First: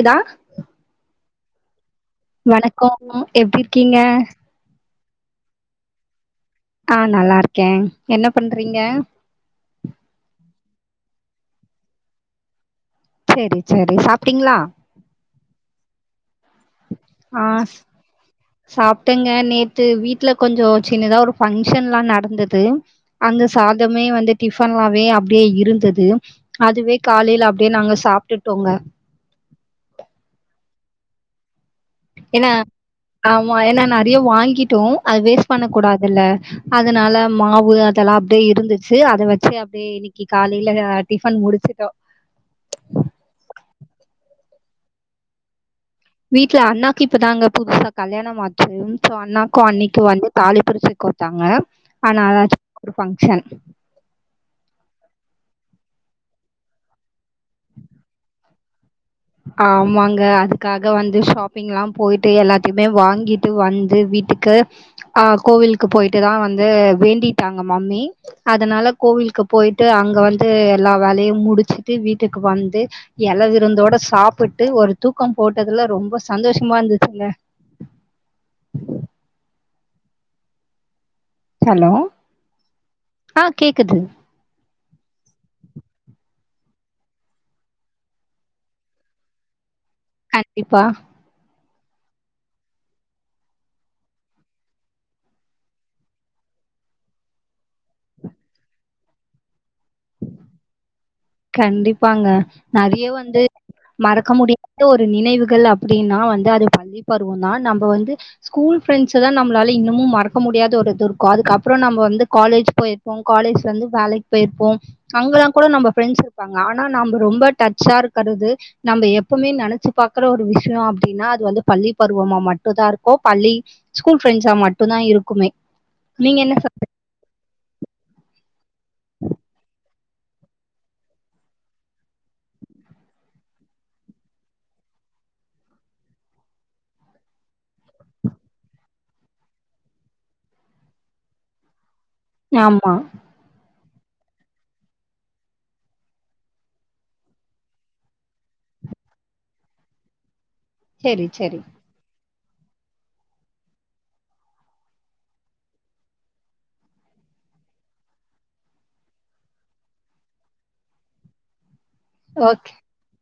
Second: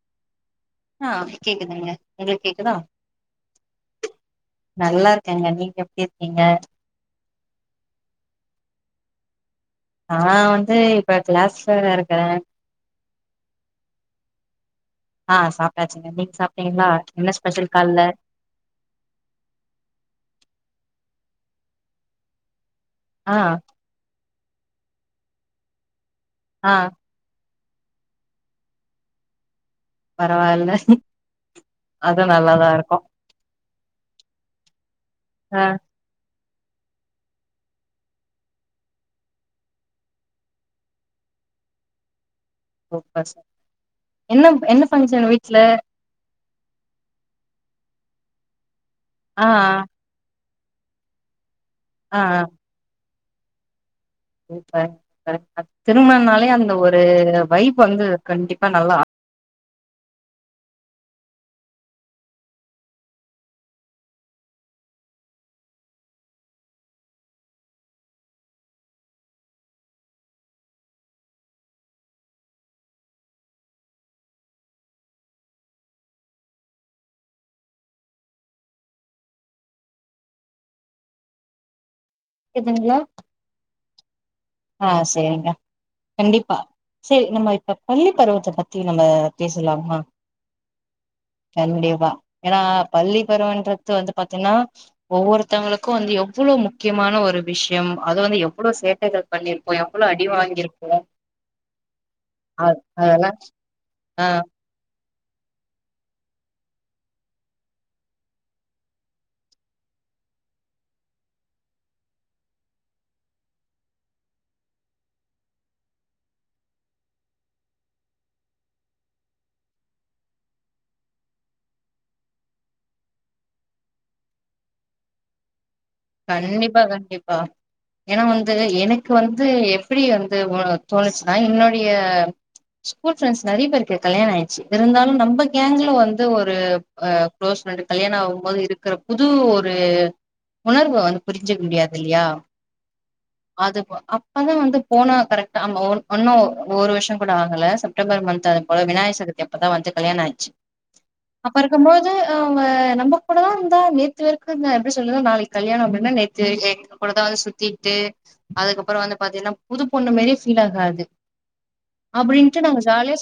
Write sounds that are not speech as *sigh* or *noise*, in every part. இதா ஆ கேக்குதுங்க உங்களுக்கு கேக்குதா வணக்கோம் எப்டி இருக்கீங்க இருக்கங்க நீங்க எப்டி இருக்கீங்க ஆ நல்லா இருக்கேன் என்ன பண்றீங்க நா வந்து இப்ப கிளாஸ்லதா இருக்கிற செரி செரி சாப்ட்டீங்ளா ஆ சாப்டாச்சுங்க நீங் சாப் ஆ சாப்ட்டங்க நேத்து வீட்ல கொஞ்சோ சின்னதா ஒரு ஃபங்க்ஷன்ல்லா நடந்துது ஆ அங்க சாதமே வந்து டிஃபன்லாவே அப்டியே இருந்தது ஆ அதுவே காலேல அப் டியே நாங்க சாப்ட்டுட்டோங்க பரவால்ல அது ஏனா நல்லாதா இருக்கு ஆமா ஏனா நெறைய வாங்கி ட்டோ அது வேஸ்ட் ஆ பண்ண கூடாதுல்ல அதனால மாவு அதெல்லாம் அப்படியே இருந்துச்சு அத வச்சு அப்படியே இன்னைக்கு காலையில டிஃபன் முடிச்சுட்டோம் சூப்பர் என்ன என்ன ஃபங்க்ஷன் வீட்ல வீட்டுல அண்ணாக்கு இப்பதாங்க புதுசா கல்யாணம் ஆச்சி ஆ அண்ணாக்கு அண்ணிக்கு வந்து தாலி பிரிச்சி கோத்தாங்க ஆ ஆனா அதாச் *unintelligible* ஃபங்க்ஷன் *unintelligible* திருமணம்னாலே அந்த ஒரு வைப் வந்து கண்டிப்பா நல்லா ஆமாங்க அதுக்காக வந்து ஷாப்பிங் எல்லாம் போயிட்டு எல்லாத்தையுமே வாங்கிட்டு வந்து வீட்டுக்கு ஆ கோவிலுக்கு போயிட்டு தான் வந்து வேண்டிட்டாங்க மம்மி அதனால கோவிலுக்கு போயிட்டு அங்க வந்து எல்லா வேலையும் முடிச்சுட்டு வீட்டுக்கு வந்து எல விருந்தோட சாப்புட்டு ஒரு தூக்கம் போட்டதுல ரொம்ப சந்தோஷமா இருந்துச்சுங்க ஹலோ கேக்குதுங்களா ஆ கேக்குது ஆ செரிங்க கண்டிப்பா செரி நம்ம இப்ப பள்ளி பருவத்த பத்தி நம்ம பேசலாமா கண்டிப்பா கண்டிப்பா ஏனா பள்ளி பருவன்றது வந்து பாத்தீங்கன்னா ஒவ்வொருத்தவங்களுக்கும் வந்து எவ்ளோ முக்கியமான ஒரு விஷயம் அது வந்து எவ்ளோ சேட்டைகள் பண்ணி ருப்போ எவ்ளோ அடி வாங்கியிருப்போ கண்டிப்பாங்க நெறைய வந்து ஆ மறக்க முடியாத ஒரு நினைவுகள் அப்படின்னா வந்து பள்ளி பருவம் தான் நம்ப வந்து ஸ்கூல் ஃபிரண்ட்ஸதா நம்மளால இன்னமும் மறக்க முடியாத ஒருது இருக்கு அதுக்கப்புறம் நம்ம வந்து காலேஜ் பொயிருப்போம் காலேஜ்ல வந்து வேலைக் போயிருப்போ அங்கெல்லாம் கூட நம்ம ஃப்ரண்ட்ஸ் இருப்பாங்க ஆனா நம்ம ரொம்ப டச்சா இருக்கிறது நம்ம எப்பவுமே நனச்சு பாக்குற ஒரு விஷயம் அப்படின்னா அது வந்து பள்ளி பருவமா மட்டும் தான் இருக்கும் பள்ளி ஸ்கூல் ஃப்ரெண்ட்ஸா மட்டும் தான் இருக்குமே நீங்க என்ன சொ கண்டிப்பா கண்டிப்பா ஏனா வந்து என க்கு வந்து எப்படி வந்து தோணுச்சுன்னா என்னுடைய ஸ்கூல் ஃப்ரெண்ட்ஸ் நெறைய பேருக்கு கல்யாண ஆகிடுச்சு இருந்தாலும் நம்ம கேங்க்ல வந்து ஒரு அ குளோஸ் ஃப்ரெண்ட் கல்யாணம் ஆகும் போது இருக்கிற புது ஒரு உணர்வ வந்து புரிஞ்சிக் முடியாது இல்லையா ஆமா அத அப்பதா வந்து போனா கரெக்டா ஒன்னும் ஒரு வருஷம் கூட ஆகல செப்டம்பர் மந்த் அது போல விநாயகர் சதுர்த்தி அப்பதான் வந்து கல்யாணம் ஆச்சு சரி அப்ப சரி இருக்கும்போது அவுங்க நம்ம கூடதா இருந்தா நேத்து பேருக்கு எப்டி சொல்லன்னா நாளைக் கல்யாணம் அப்படின்னா நேத்து எங்க கூடதான் வந்து சுத்திட்டு அதுக்கப்புறம் வந்து பாத்தீங்கன்னா புது பொண்ணு மாரியே ஃபீல் ஆகாது அப்டின்ட்டு ஓகே நாங்க ஜாலியா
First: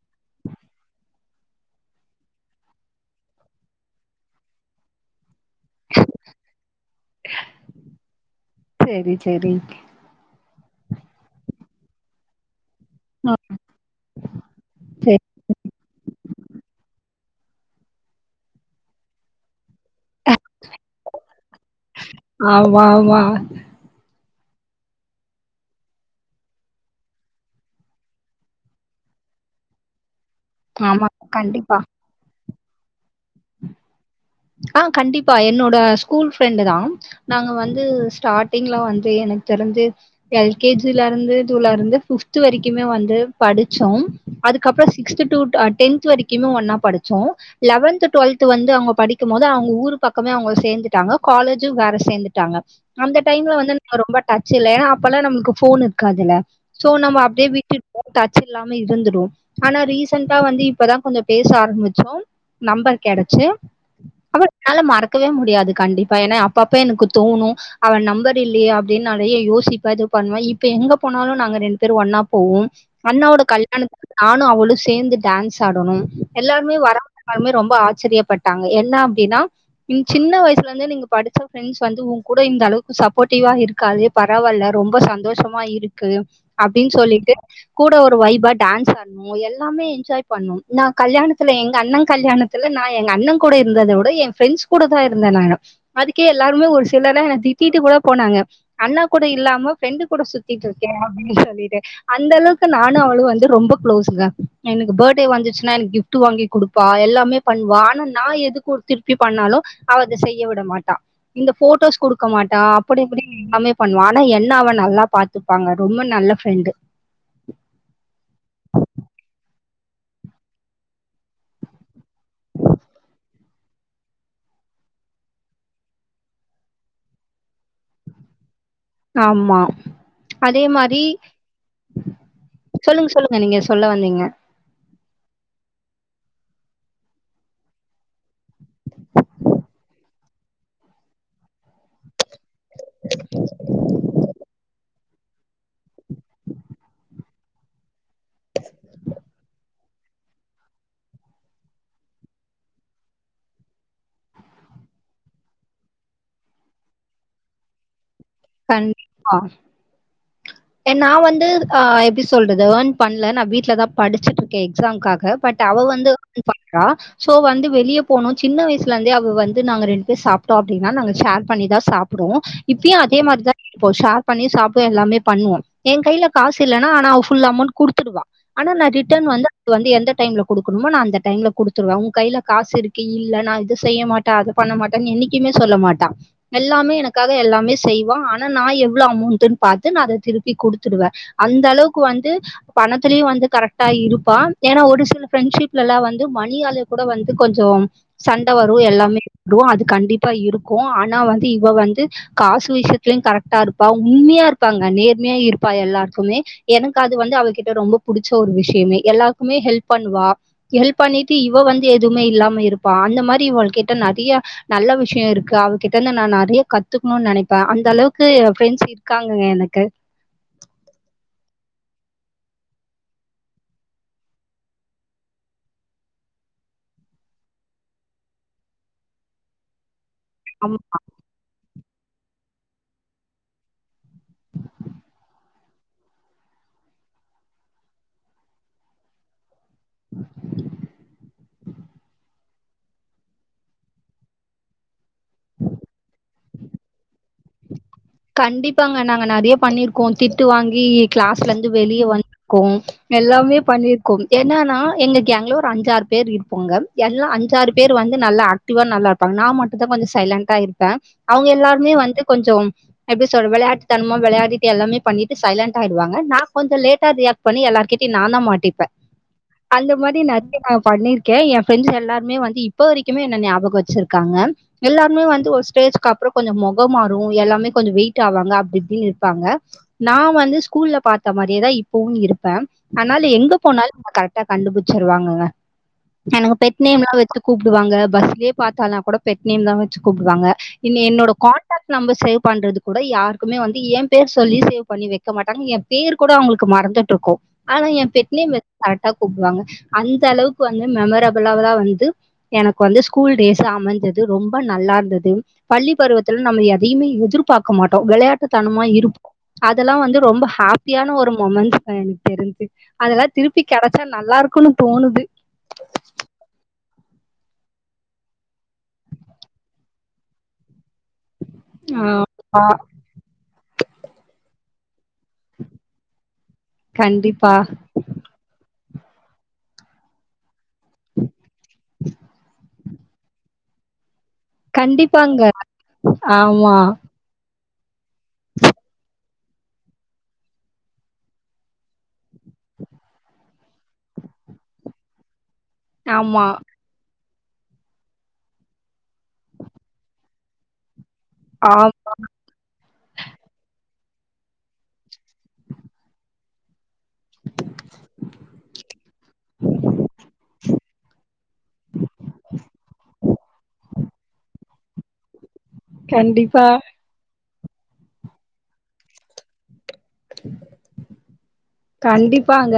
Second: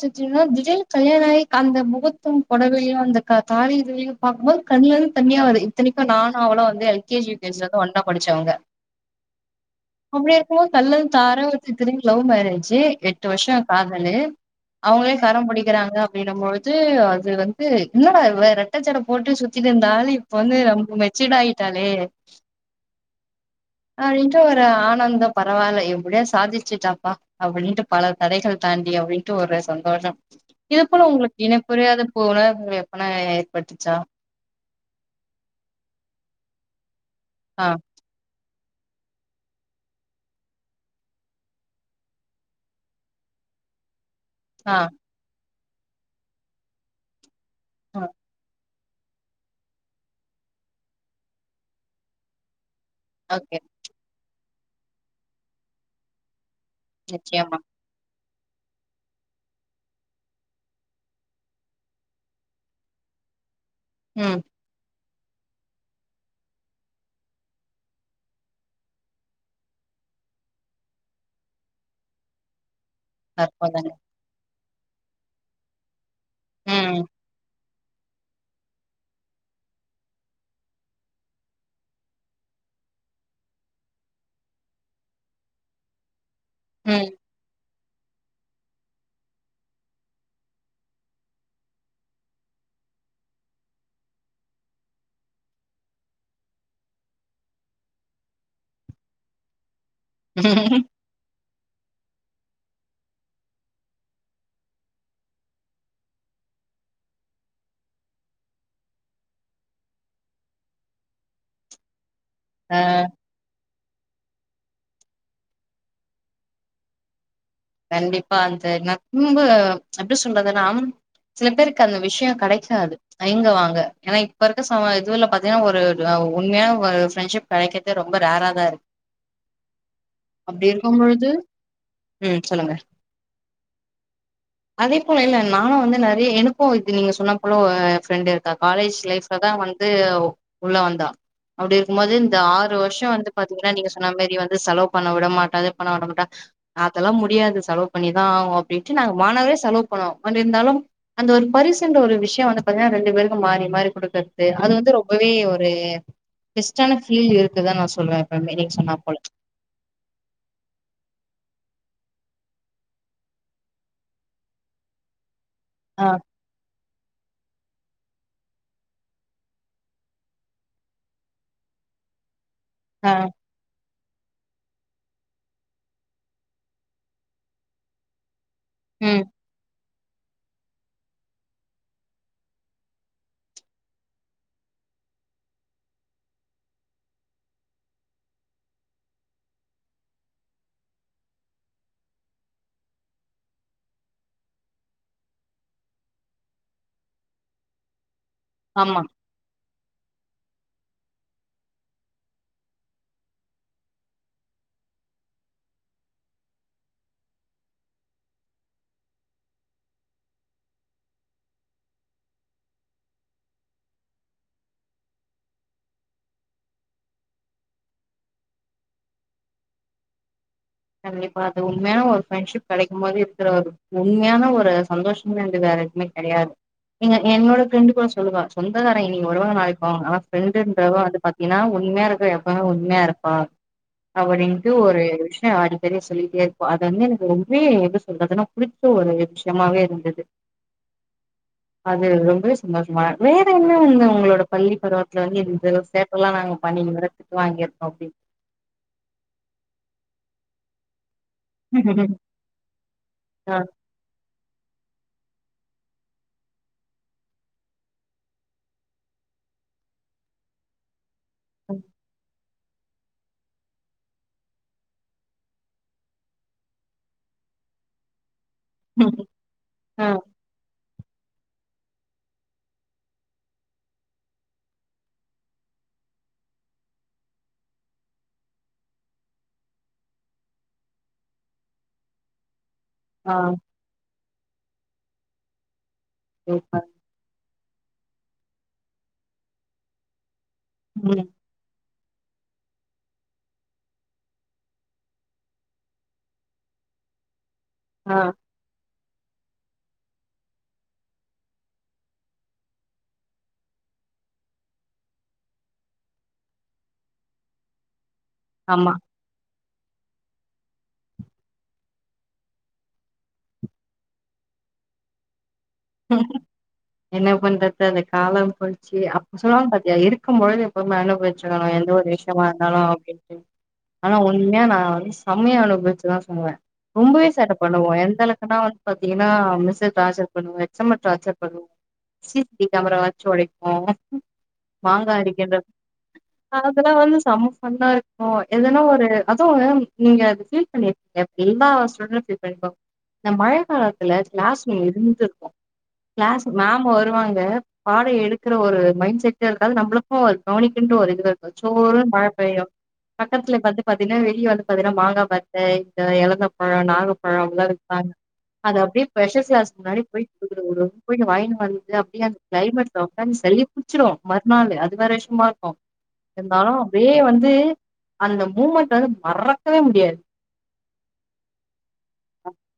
திடீல் கல்யண ஆகி அந்த முகத்து பொடவயு அந்த தாலி இதுவயு பாக்கும்போது கண்ல இருந்து தண்ணியா வருது இத்தனைக்கு நானு அவளோ வந் எல்கேஜி யுகேஜிலருந்து ஒன்னாபடிச்சவங்க சரி சரி அப்டி இருக்கும்போது கல்ல தார இத்தனைக்கு லவ் மேரேஜ் எட்டு ஆ, வருஷோ காதலு அவுங்களே சரி கரம் புடிக்கிறாங்க அப்டினபொழுது வந்து என்னடா இவ ரெட்ட ஜட போட்டு சுத்தி இருந்தாலு இப்ப வந்து ரொம்ப மெச்சூட் ஆயிட்டாலே ஆமா ஆமா என்ற ஒரு ஆனந்த பரவாயில்ல எப்டியோ சாதிச்சுட்டாப்பா அப்டின்ட்டு பல தடைகள் தாண்டி அப்டின்ட்டு ஒரு சந்தோஷம் இது போல ஆமா ஒங்ளுக்கு இன கண்டிப்பா புரியாது போல வேப்பன ஏற்பட்டச்சா ஆஹ் கண்டிப்பா என்னோட ஸ்கூல் ஃப்ரெண்டு் தா நாங்க ஆ வந்து ஸ்டார்ட் வந்து எனக்கு தெரிந்து எல்கேஜில இருந்து இதுல இருந்து பிப்து வரைக்குமே வந்து படிச்சோம் ஆ அதுக்கப்றோ சிக்ஸ்து டூ டென்த் வரைக்குமே ஒன்னா படிச்சோ ஆ லெவன்து டுவெல்து வந்து அங்க இருக்கும் போது அவங்க ஊரு பக்கமே அவங்க சேந்துட்டாங்க காலேஜு வேற சேந்துட்டாங்க அந்த டைம்ல ஓகே வந்து நா ரொம்ப டச் இல்ல ஏனா அப்பெல்லா நம்ளுக்கு ஃபோன் இருக்காதுல்ல சோ நம்ப அப்டியே நிச்சயமா விட்டுட் *inaudible* இல்லாம இருந்துடு ஆனா ரீசன்டா வந்து இப்பதா கொஞ்சோ பேச ஆரம்பிச்சோம் நம்பர் கெடச்சி ம் அவள் உன்னால மறக்கவே முடியாது கண்டிப்பா ஏனா அப்பப்ப எனக்கு தோனு அவ நம்பர் இல்லையே அப்டின்னு நெறையா யோசிப்பே இது பண்வே இப்ப எங்க போனாலு நாங்க ரெண்டு பேரு ஒன்னா போவோம் அண்ணாவோட அற்புதங்க கல்யாணத்துக்கு நானு அவளு சேந்து டான்ஸ் ஆடனும் எல்லாருமே ம் வரவங்க எல்லாருமே ரொம்ப ஆச் ச்சரியப்பட் டாங்க என்ன அப்டின்னா ம் சின்ன வயசுல இருந்தே நீங்க படிச்ச ஃப்ரண்ட்ஸ் வந்து உன் கூட இந்த அளவுக்கு சப்போர்ட்டிவ்வா இருக்களே பரவால்ல ரொம்ப சந்தோஷமா இருக்கு அப்டின் ம் சொல்லிட்டு கூட ஒரு வைபா டான்ஸ் ஆடணு எல்லாமே என்ஜாய் பண்ணு நா கல்யாணத்துல எங்க அண்ண கல்யாணத்துல நா எங்க அண்ண கூட இருந்தத விட என் ஃப்ரண்ட்ஸ் கூட தா இருந்த நா அதுக்கே எல்லாருமே ஒரு சிலருலா என்ன திட்டிட்டு கூட போனாங்க அண்ணா கூட இல்லாம ஃப்ரெண்ட் கூட சுத்திட்டு இருக்கே அப்டின் சொல்லிட் அந்த அளவுக்கு நானு அவு வந்து ரொம்ப க்ளோஸ்சுங்க எனக்கு பர்த்டே வந்துச்சுன்னா எனக்கு கிஃப்ட் வாங்கி குடுப்பா எல்லாமே பண்ணுவா ஆனா நா எதுக்கு திருப்பி பண்ணாலு அவ செய்ய விட மாட்டா இந்த போட்டோஸ் குடுக் இருக்க மாட்டா அப்டி இப்டின் எல்லாமே பண்ணுவா ஆனா என்ன அவ நல்லா பாத்துப்பாங்க ரொம்ப நல்ல ஃப்ரெண்டு கண்டிப்பா அந்த *unintelligible* ரொம்ப எப்டி சொல்றதுன்னா சில பேருக்கு அந்த விஷ்யோ கெடைக்காது தயங்குவாங்க ஏன்னா இப்ப இருக்க சம இதுல பாத்தீங்கன்னா ஒரு உண்மையான ஒரு ஃப்ரெண்ட்ஷிப் கெடைக்கிரதே ரொம்ப ரேரா தா இருக் ஆமா அதே இருக்கும் மாரி பொழுது சொல்லுங்க சொல்லுங்க நீங்க சொல்ல வந்தீங்க அதே போல இல்ல நானு வந்து நெறைய எனக்கு இது நீங்க சொன்ன போல ஃப்ரெண்டு இருக்க காலேஜ் லைஃப்ல தா வந்து உள்ள வந்தா அப்டி இருக்கும்போது இந்த ஆறு வருஷோ வந்து பாத்தீங்கன்னா நீங்க சொன்ன மாரி வந்து செலவு பண்ண விட மாட்டாததே பண்ண விட மாட்டா அதெல்லா முடியாது செலவு பண்ணிதா ஆவோ அப்டின்ட்டு நாங்க மாணவரியா செலவு போனோ அப்டி இருந்தாலு அந்த ஒரு பரிசு என்ற ஒரு விஷ்யோ வந்து பாத்தீன்னா ரெண்டு பேருக்கு மாறி மாறி கொடுக்குறது அது வந்து ரொம்பவே ஒரு பெஸ்ட்டான பீல் இருக்குதா நா சொல்வே ம் *unintelligible* போல நா வந்து ஆ எப்டி சொல்றது ஏர்ன் பண்ணல நா வீட்லதா படிச்சுட்டு இருக்கே எக்ஸாம்காக பட் அவ ஆ வந்து வொர்க் பண்றா ஸோ வந்து வெளிய போனோ சின்ன வயசுல இருந்தே அவ வந்து நாங்க ரெண்டு பேர் சாப்டோ அப்டின்னா நாங்க ஷேர் பண்ணிதா சாப்டுவோ இப்பியு ஆ அதே மாரிதா போ ஷேர் பண்ணி சாப்டுவோ எல்லாமே பண்ணுவோ என் கையில காசுல்லைன்னா ஆனா அவ ஃபுல் அமௌண்ட் குடுத்துடுவா ஆனா நா ம் ரிட்டர்ன் வந்து அது வந்து எந்த டைம்ல குடுக்கணுமோ நா அந்த டைம்ல குடுத்துடுவ உன் கையில காசு இருக்கு இல்ல நா இத செய்ய மாட்ட அத பண்ண மாட்டனு என்னைக்குமே சொல்ல மாட்ட எல்லாமே எனக்காக எல்லாமே செய்வா ஆனா நா எவ்ளோ அமௌன்டுனு பாத்து நா அத திருப்பி குடுத்துடுவே அந்த அளவுக்கு வந்து பணத்துலயு வந்து கரெக்டா இருப்பா ஏன்னா ஒரு சில ஃப்ரெண்ட்ஷிப்லலா வந்து மணியால கூட வந்து கொஞ்சோ சண்ட வரு ஆமா எல்லாமே *inaudible* அது கண்டிப்பா இருக் க்கு ஆனா வந்து இவ வந்து காசு விஷ்யத்துலையு கரேக்டா இருப்பா உண்மையா இருப்பாங்க நேர் னே இருப்பா எல்லாருக்குமே எனக்கு அது வந்து அவகிட்ட ரொம்ப புடிச்ச ஒரு விஷ்யமே எல்லாருக்குமே ஹெல்ப் பண்ணுவா ஹெல்ப் பண்ணிட்டு இவ வந்து எதுவுமே இல்லாம இருப்பா அந்த மாரி இவ கிட்ட நறைய நல்ல விஷ்யோ இருக்கு அவகிட்ட இருந்து நா நறைய கத்துக்கணும்னு நெனைப்பே அந்த அளவுக்கு என் ஃப்ரெண்ட்ஸ் இருக்காங்கங்க எனக்கு கண்டிப்பா அது உண்மையான ஒரு ஃப்ரெண்ட்ஷிப் கெடைக்கு போது இருக்கிற ஒரு உண்மையான ஒரு சந்தோஷமே வந்து வேற எதுவுமே கெடையாது நீங்க என்னோட ஃப்ரெண்டு கூட சொல்லுவா சொந்தக்காரன் இன்னைக்கி வருவாங்க நாளைக்கி போவாங்க ஆன அம் ரெண்டுன்றவ அது பாத்தீனா உண்மயா இரு ப்ப எப்பமே உண்மையா இருப்பா அப்டின்ட்டு ஒரு விஷ் ஆடி பேர சொல்லிட்டே இருப்பா அது வந்து எனக்கு ரொம்வே எது சொல்றது அதன புடிச்ச ஒரு விஷ்யமாவே இருந்தது அது ரொம்பவே சும்மா சும்மா வேற என்ன வந்து ஒங்களோட பள்ளி பருவத்துல வந்து இந்த சேட்டெல்லா நாங்க பண்ணி எவ்ளோ திட்டு வாங்கி கண்டிப்பாங்க நாங்க நெறையா பண்ணிருக்கோ திட்டு வாங்கி கிளாஸ்ல இருந்து வெளிய அப்டின்னு வந்துருக்கோம் ஆ எல்லாமே பண்ணிருக்கோம் என்னானா எங்க கேங்ல ஒரு அஞ்சார் பேரு இருப்போங்க எல்லா அஞ்சாறு பேரு வந்து நல்லா ஆக்டிவா நல்லா இருப்பாங்க நா மட்டுதா கொஞ்சோ சைலண்டா இருப்பே அவங்க எல்லாருமே வந்து கொஞ்சொம் எப்டி சொல் விளையாட் தனமா விளையாடிட்டு எல்லாமே பண்ணிட்டு சைலண்டா ஆயிடுவா நா கொஞ்சொ லேட்டா ரியாக்ட் பண்ணி எல்லார்கிட்டையு நான்தா மாட் டிப்ப அந்த ஆ மாரி நறையா பண்ணிருக்கேன் என் ஃப்ரண்ட்ஸ் எல்லாருமே வந்து இப்ப வரைக்குமே என்ன ஞாபகம் வச்சிருக்காங்க எல்லாருமே வந்து ஒரு ஸ்டேஜக்கு அப்புறம் கொஞ்சொ மொக மாறும் எல்லாமே கொஞ்சொ வெயிட் ஆவாங்க அப்டி இப்டின்னு இருப்பாங்க நான் வந்து ஸ்கூல்ல பாத்த மாரியேதான் இப்பவும் இருப்பேன் ஆனால ஆ எங்க போனாலும் கரெ க்டா கண்டுபிச்சிருவாங்கங்க எனக்கு சூப்பர் பெட்னேம்லா வச்சு கூப்டுவாங்க பஸ்லேயே பாத்தாலனா கூட பெட்னேம் தான் வச்சு கூப்டுவாங்க இன் ம் என்னோட காண்டாக் நம்ப சேவ் பண்றது கூட யாருக்குமே வந்து என் பேர் சொல்லி சேவ் பண்ணி வைக்க மாட்டாங்க என் பேர் கூட அவங்களுக்கு மறந்துட்டு இருக்கும் ஆனா என் ஆ பெட்னேம் *unintelligible* தா கூப்வாங்க அந்த அளவுக்கு வந்து மெமரபிளதான் வந்து எனக்கு வந்து ஸ்கூல் டேஸ் அமைஞ்சது ரொம்ப நல்லா இருந்தது பள்ளி பருவத்துல நம்ம எதையுமே எ திர் பாக்கமாட்டோ விளையா *unintelligible* தனமா ஆமா இருப்போ அதெல்லாம் வந்து ரொம்ப ஹாப்பியான ஒரு மொமெண்ட் எனக்கு தெரிஞ்சு அதெல்லாம் திருப்பி கெடைச்சா நல்லா இருக்கும்ன்னு தோணுது என்ன பண்றது அந்த காலம் போச்சு அப்ப சொல்லுவானு பாத்தியா இருக்கும் பொழுது ரொம்ப அனுபவிச்சுக்கணும் எந்த ஒரு விஷயமா ஆமா இருந்தாலும் அப்டின்ட்டு ஆனா உண்மையா நா *unintelligible* செமைய அனுபவிச்சுதான் சொல்லுவேன் ரொம்பவே கண்டிப்பா. சட்டை பண்ணுவோம் எந்த அளக்குனா வ பத்தீங்கன்னா மிஸு டார்ஜர் பண்ணுவே வசமா டார்ச்சர் பண்ணுவோ சி சி டி கேமராச்சு ஒழைக்கு கண்டிப்பாங்க ஆமா அதெல்லா வந்து செம்ம ஃபன்னா இருக்கும் எதுனா ஒரு அதுவும் நீங்க அது ஃபீல் பண்ணிருக் எப்டி எல்லா ஸ்டூடண்ட் ஃபீல் பண்ணிருப்பாங்க இந்த மழை காலத்துல கிளாஸ்ங்க இருந்து இருக்கோ கிளாஸ் ஆமா. மேம் வருவாங்க க பாட எடுக்கற ஒரு மைண்ட் செட் இருக்காது நம்மளுக்கும் கவனிக்கென்று ஒரு இது இருக்காது ஆம். சோருனு மழ பெய்யு பக்கத்துலே பாத்து பாத்தீங்கன்னா வெளிய வந்து பாத்தீங்கன்னா மாங்கா பத்த இந்த எழந்த பழோ நாகப்பழோ அந்த மாரிஇருக்கா அது அப்டியே ஸ்பெஷல் க்ளாஸ் முன்னாடி பெய் குடு குடுனு போய் நீ வாயின்னு வந்து அப்டியே அந்த க்ளைமேட்ல ஒக்காந்து சளி புடுச்சுரூ மறுநாளு அது வேற விஷ்யமா க்கு கண்டிப்பா இருந்தாலு அப்டியே வந்து அந்த மூமெண்ட் வந்து மறக்கவே மு டியாது கண்டிப்பாங்க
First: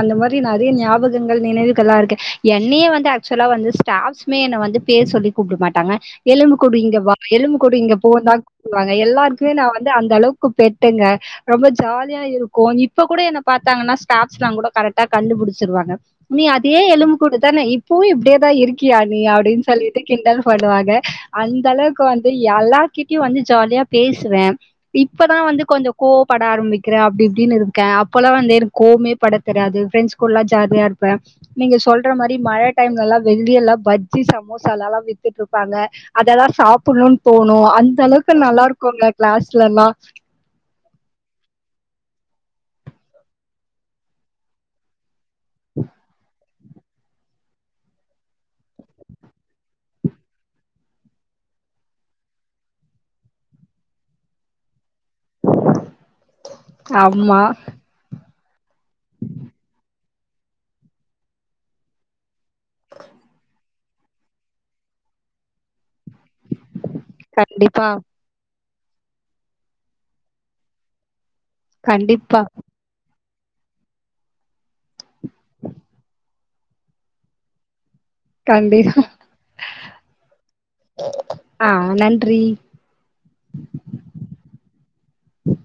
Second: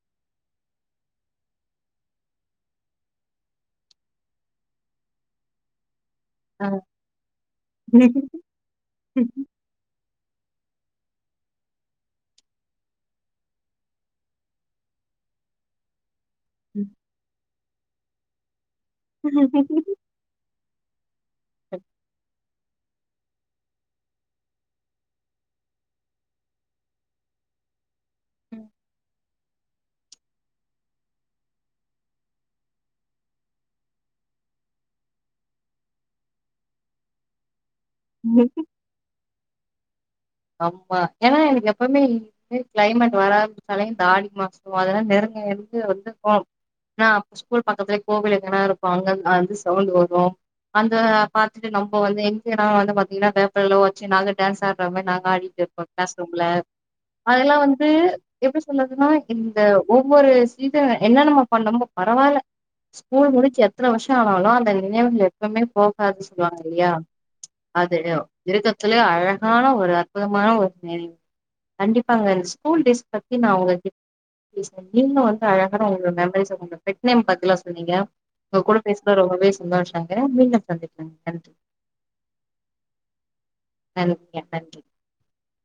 அந்த மாரி நெறைய ஞாபகங்கள் நினைவுகள்ல்லா இருக்கு என்னையே வந்து ஆக்சுவலா வந்து ஸ்டாஃப்ஸ்மே என்ன வந்து பேர் சொல்லி கூப்ட மாட்டாங்க எலும்பு ஆ கூடு இங்க வா எலும்பு கூடு இங்க போ னுதா கூப்டுவாங்க எல்லாருக்குமே நா வந்து அந்த அளவுக் கூ பெட்டுங்க ரொம்ப ஜாலியா இருக்கூ இப்பக் கூட என்ன பாத்தாங்கனா ஸ்டாப்ஸ்லா கூட கரெக்டா கண்டுபுடிச்சுருவாங்க நீ அதே எலும்பு கூடு தானே இப் பவு இப்டியேதா இருக் கியா நீ அப்டினு சொல்லிட்டு கிண்டல் பண்ணுவாங்க அந்த அளவுக்கு வந்து எல்லாகிட்டயு வந்து ஜாலியா பேசுவே இப்பதா வந்து கொஞ்சோ கோவப்பட ஆரம்பிக்கிறே அப்டி இப்டின்னு இரு க்க அப்பலா வந்து எனக்கு கோவமே பட தெரியாது ஃப்ரண்ட்ஸ் கூடலா ஜாலியா இருப்பே நீங்க சொல்ற மாரி மழ டைம்லலா வெளிய எல்லா பஜ்ஜி சமோசா அதெல்லாம வித்துட்டு இருப்பாங்க அதெல்லா சாப்டணுனு தோணு அந்த அளவுக்கு நல்லா இருக்குங்க க்ளாஸ்லலா ஆம்மா ஏன்னா எனக்கு எப்பவுமே இந்த மாரி க்ளைமேட் வர ஆரம்பிச்சாலே இந்த ஆடிமாசோ அதெல்லா நெருங் ய இது வந்துருக்கூ ஆ அப்ப ஸ்கூல் பக்கத்துலயே கோவில் எங்கனாருக்கு அங்கரு அந்த சவுண்ட்டுவரூ அத பாத்துட்டு நம்போ வந்து எங்க வந்து பாத்தீங்கன்னா பேப்பர்லா வச்சு நாங்க டான்ஸ் ஆட்ற மாரி நா ஆடிட்ருப்போ க்ளாஸ் ரூம்ல ஆமா அதெல்லா வந்து எப்டி சொல்றதுன்னா இந்த ஒவ்வொரு சீசன் என்ன நம்ம பண்ணமோ பரவால்ல ஸ்கூல் முடிச்சு எத்தன வருஷோ ஆனாலு அந்த நினைவுகள் எப்வுமே போக து சொல்லுவாங்க இல்லையா கண்டிப்பா அது இருக்க த்துலே அழகான ஒரு அற்புதமான ஒரு நினைவு கண்டிப்பாங்க கண்டிப்பா அந்த ஸ்கூல் டேஸ் பத்தி நா உங்க கிட்ட பேசுனே நீங்களு வந்து அழகா உங்க மெமரிஸ்ஸ பெட் நேம் பத்திலா சொன்னீங்க உங்க கூட கண்டி பேசுறா ரொம்பவே சந்தோஷாங்க மீண்டும் சந்திக்காங்க நன்றி ஆ நன்றி நன்றி நன்றி ம்